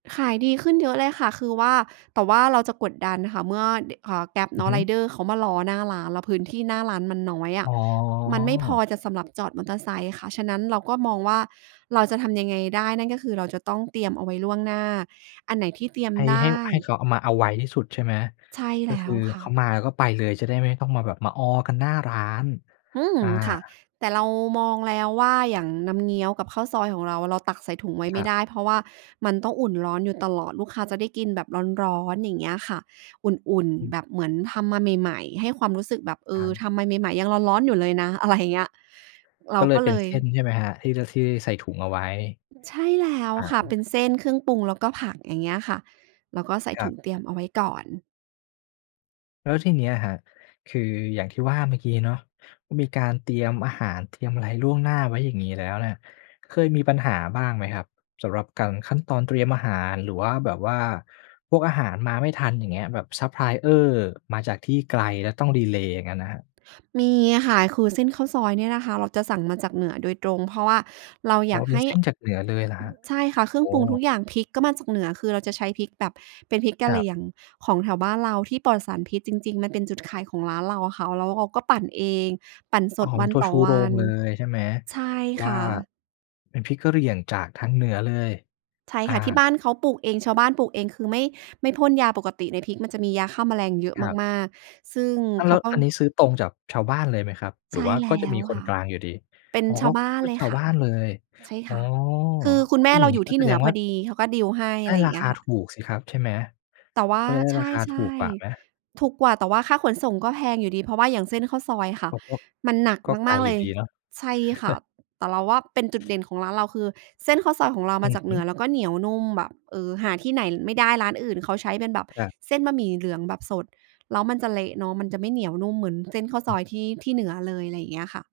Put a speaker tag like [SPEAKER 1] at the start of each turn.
[SPEAKER 1] ขายดีขึ้นเยอะเลยค่ะ คือว่า แต่ว่าเราจะกดดันค่ะ เมื่อ ด อ่า Grab
[SPEAKER 2] อ
[SPEAKER 1] เ
[SPEAKER 2] ื
[SPEAKER 1] น
[SPEAKER 2] อ
[SPEAKER 1] าะ
[SPEAKER 2] ฮึ
[SPEAKER 1] Rider เขามารอหน้าร้าน แล้วพื้นที่หน้าร้านมันน้อยอ
[SPEAKER 2] อ๋
[SPEAKER 1] ะ
[SPEAKER 2] อ
[SPEAKER 1] มันไม่พอจะ สำหรับจอดมอเตอร์ไซค์ค่ะ ฉะนั้นเราก็มองว่า เราจะทำยังไงได้ นั่นก็คือเราจะต้องเตรียมเอาไว้ล่วงหน้า อันไหนที่เตรียม
[SPEAKER 2] ให้
[SPEAKER 1] ได
[SPEAKER 2] ให้
[SPEAKER 1] ้
[SPEAKER 2] ให้เขาเอา มาเอาไวที่สุดใช่ไหม?
[SPEAKER 1] ใช่
[SPEAKER 2] ก
[SPEAKER 1] แ
[SPEAKER 2] ็
[SPEAKER 1] ล
[SPEAKER 2] ค
[SPEAKER 1] ้
[SPEAKER 2] ื
[SPEAKER 1] ว
[SPEAKER 2] อ
[SPEAKER 1] ค
[SPEAKER 2] เ
[SPEAKER 1] ่
[SPEAKER 2] ขา
[SPEAKER 1] ะ
[SPEAKER 2] มาก็ไปเลย จะได้ไม่ต้องมาแบบมาออกันหน้าร้าน
[SPEAKER 1] อืม
[SPEAKER 2] อา
[SPEAKER 1] ค่ะ แต่เรามองแล้วว่า อย่างน้ำเงี้ยวกับข้าวซอยของเราอะ เราตักใส่ถุงไว้
[SPEAKER 2] ค
[SPEAKER 1] ไม่
[SPEAKER 2] รั
[SPEAKER 1] ไ
[SPEAKER 2] บ
[SPEAKER 1] ด้ เพราะว่ามันต้องอุ่นร้อนอยู่ตลอด ลูกค้าจะได้กินแบบร้อน ๆ อย่างเงี้ยค่ะ อุ่น
[SPEAKER 2] อ
[SPEAKER 1] ๆ
[SPEAKER 2] ืม
[SPEAKER 1] แบบเหมือนทำมาใหม่ ๆ ให้ความรู้สึกแบบ เอ
[SPEAKER 2] ท
[SPEAKER 1] อ
[SPEAKER 2] ำ
[SPEAKER 1] ทำมาใหม่ ๆ ยังร้อน ๆ อยู่เลยนะ อะไร อย่างเงี้ย เร
[SPEAKER 2] ก
[SPEAKER 1] า
[SPEAKER 2] ็เล
[SPEAKER 1] ก
[SPEAKER 2] ย
[SPEAKER 1] ็
[SPEAKER 2] เป
[SPEAKER 1] เ
[SPEAKER 2] ็
[SPEAKER 1] ล
[SPEAKER 2] นเ
[SPEAKER 1] ย
[SPEAKER 2] ส้นใช่ไหมครับ? ที่ ท ที่ใส่ถุงเอาไว้
[SPEAKER 1] ใช่แล้ว
[SPEAKER 2] อา
[SPEAKER 1] ค่ะ เป็นเส้น เครื่องปรุง แล้วก็ผัก อย่างเงี้ยค่ะ แล้วก็ใส่
[SPEAKER 2] คร
[SPEAKER 1] ถ
[SPEAKER 2] ั
[SPEAKER 1] ุ
[SPEAKER 2] บ
[SPEAKER 1] งเตรียมเอาไว้ก่อน
[SPEAKER 2] แล้วทีเนี้ยครับ คืออย่างที่ว่าเมื่อกี้เนาะ ก็มีการเตรียมอาหาร เตรียมอะไรล่วงหน้าไว้อย่างนี้แล้วเนี่ย เคยมีปัญหาบ้างไหมครับ? สำหรับการ ขั้นตอนเตรียมอาหาร หรือว่าแบบว่าพวกอาหารมาไม่ทัน อย่างเงี้ย แบบ ซัปพลายเออร์ มาจากที่ไกล แล้วต้องดีเลย์อย่างงั้นน่ะครับ
[SPEAKER 1] มีอะค่ะ คือเส้นข้าวซอยเนี่ยนะคะ เราจะสั่งมาจากเหนือโดยตรง เพราะว่าเรา
[SPEAKER 2] อ
[SPEAKER 1] อ
[SPEAKER 2] ๋
[SPEAKER 1] ย
[SPEAKER 2] อ
[SPEAKER 1] าก
[SPEAKER 2] เป็
[SPEAKER 1] ให
[SPEAKER 2] น
[SPEAKER 1] ้
[SPEAKER 2] เส้นจากเหนือเลยเหรอครับ?
[SPEAKER 1] ใช่ค่ะ เครื่
[SPEAKER 2] อ
[SPEAKER 1] อ
[SPEAKER 2] ๋
[SPEAKER 1] งปรุงท
[SPEAKER 2] อ
[SPEAKER 1] ุกอย่าง พริกก็มาจากเหนือ คือเราจะใช้พริกแบบเป็นพริกก
[SPEAKER 2] ค
[SPEAKER 1] ะ
[SPEAKER 2] ร
[SPEAKER 1] เห
[SPEAKER 2] ั
[SPEAKER 1] ร
[SPEAKER 2] บ
[SPEAKER 1] ี่ยง ของแถวบ้านเราที่ปลอดสารพิษจริง ๆ มันเป็นจุดขายของร้านเราอะค่ะ แล้วเราก็ปั่นเอง ปั่นส
[SPEAKER 2] อ๋อ
[SPEAKER 1] ด
[SPEAKER 2] เ
[SPEAKER 1] ว
[SPEAKER 2] ป็
[SPEAKER 1] ั
[SPEAKER 2] น
[SPEAKER 1] น
[SPEAKER 2] ตัว
[SPEAKER 1] ต่
[SPEAKER 2] ช
[SPEAKER 1] อ
[SPEAKER 2] ู
[SPEAKER 1] ว
[SPEAKER 2] โร
[SPEAKER 1] ั
[SPEAKER 2] ง
[SPEAKER 1] น
[SPEAKER 2] เลยใช่ไหม?
[SPEAKER 1] ใช่
[SPEAKER 2] ว
[SPEAKER 1] ค
[SPEAKER 2] ่า
[SPEAKER 1] ่ะ
[SPEAKER 2] เป็นพริกกะเหรี่ยงจากทางเหนือเลย
[SPEAKER 1] ใช่
[SPEAKER 2] อา
[SPEAKER 1] ค่ะ ที่บ้านเขาปลูกเอง ชาวบ้านปลูกเอง คือไม่ ไม่พ่นยา ปกติในพริกมันจะมียาฆ่าแมลงเยอะ
[SPEAKER 2] ครับ
[SPEAKER 1] มาก ๆ ซึ่ง
[SPEAKER 2] อ้าว
[SPEAKER 1] เ
[SPEAKER 2] แ
[SPEAKER 1] ข
[SPEAKER 2] ล้
[SPEAKER 1] า
[SPEAKER 2] ว
[SPEAKER 1] ก็
[SPEAKER 2] อันนี้ซื้อตรงจากชาวบ้านเลยไหมครับ? ห
[SPEAKER 1] ใ
[SPEAKER 2] ร
[SPEAKER 1] ช
[SPEAKER 2] ือ
[SPEAKER 1] ่
[SPEAKER 2] ว่า
[SPEAKER 1] แล
[SPEAKER 2] ก็
[SPEAKER 1] ้
[SPEAKER 2] จะมี
[SPEAKER 1] ว
[SPEAKER 2] ค
[SPEAKER 1] ค
[SPEAKER 2] น
[SPEAKER 1] ่ะ
[SPEAKER 2] กลางอยู่ดี
[SPEAKER 1] เป็น
[SPEAKER 2] อ๋อ
[SPEAKER 1] ช
[SPEAKER 2] ก
[SPEAKER 1] า
[SPEAKER 2] ็
[SPEAKER 1] วบ้าน
[SPEAKER 2] ก็
[SPEAKER 1] เล
[SPEAKER 2] ช
[SPEAKER 1] ย
[SPEAKER 2] าว
[SPEAKER 1] ค่
[SPEAKER 2] บ
[SPEAKER 1] ะ
[SPEAKER 2] ้านเลย
[SPEAKER 1] ใช่
[SPEAKER 2] อ๋
[SPEAKER 1] ค
[SPEAKER 2] อ
[SPEAKER 1] ่ะ คือคุณแม
[SPEAKER 2] อุ
[SPEAKER 1] ่
[SPEAKER 2] ๊ย
[SPEAKER 1] เ
[SPEAKER 2] อย
[SPEAKER 1] ร
[SPEAKER 2] ่
[SPEAKER 1] า
[SPEAKER 2] างน
[SPEAKER 1] อ
[SPEAKER 2] ี
[SPEAKER 1] ย
[SPEAKER 2] ้
[SPEAKER 1] ู่
[SPEAKER 2] ก
[SPEAKER 1] ท
[SPEAKER 2] ็
[SPEAKER 1] ี่
[SPEAKER 2] แส
[SPEAKER 1] เหนื
[SPEAKER 2] ด
[SPEAKER 1] อ
[SPEAKER 2] ง
[SPEAKER 1] พ
[SPEAKER 2] ว่
[SPEAKER 1] อ
[SPEAKER 2] า
[SPEAKER 1] ดี เขาก็ ดีล ให้
[SPEAKER 2] ไ
[SPEAKER 1] อ
[SPEAKER 2] ด
[SPEAKER 1] ะ
[SPEAKER 2] ้
[SPEAKER 1] ไรอย่า
[SPEAKER 2] ร
[SPEAKER 1] ง
[SPEAKER 2] า
[SPEAKER 1] เงี้
[SPEAKER 2] ค
[SPEAKER 1] ย
[SPEAKER 2] า
[SPEAKER 1] ค่ะ
[SPEAKER 2] ถูกสิครับใช่ไหม?
[SPEAKER 1] แต่ว่า
[SPEAKER 2] ก็จะได้
[SPEAKER 1] ใช
[SPEAKER 2] ราคาถู
[SPEAKER 1] ่
[SPEAKER 2] กกว่าไหม?
[SPEAKER 1] ๆ ถูกกว่า แต่ว่าค่าขนส่งก็แพงอยู่ดี เพราะว่าอย่างเส้นข้าวซอยค่ะ
[SPEAKER 2] โอ้
[SPEAKER 1] มันหนัก
[SPEAKER 2] ๆ ก็ไก
[SPEAKER 1] ม
[SPEAKER 2] ล
[SPEAKER 1] าก ๆ
[SPEAKER 2] อย
[SPEAKER 1] เล
[SPEAKER 2] ู่
[SPEAKER 1] ย
[SPEAKER 2] ดีเนาะ
[SPEAKER 1] ใช่ค่ะ แต่เราว่าเป็นจุดเด่นของร้านเราคือ เส้นข้าวซอยของเรา
[SPEAKER 2] อ
[SPEAKER 1] ม
[SPEAKER 2] ื
[SPEAKER 1] า
[SPEAKER 2] อ
[SPEAKER 1] จาก
[SPEAKER 2] ฮ
[SPEAKER 1] เห
[SPEAKER 2] ึ
[SPEAKER 1] นือ แล้วก็เหนียวนุ่มแบบ เออ หาที่ไหนไม่ได้ ร้านอื่นเขาใช้เป็นแบบ
[SPEAKER 2] ครับ
[SPEAKER 1] เส้นบะหมี่เหลืองแบบสด แล้วมันจะเละเนาะ มันจะไม่เหนียวนุ่มเหมือนเส้นข้าว
[SPEAKER 2] อ
[SPEAKER 1] ซ
[SPEAKER 2] ืม
[SPEAKER 1] อยที่ ที่เหนือเลย อะไรอย่างเงี้ยค่ะ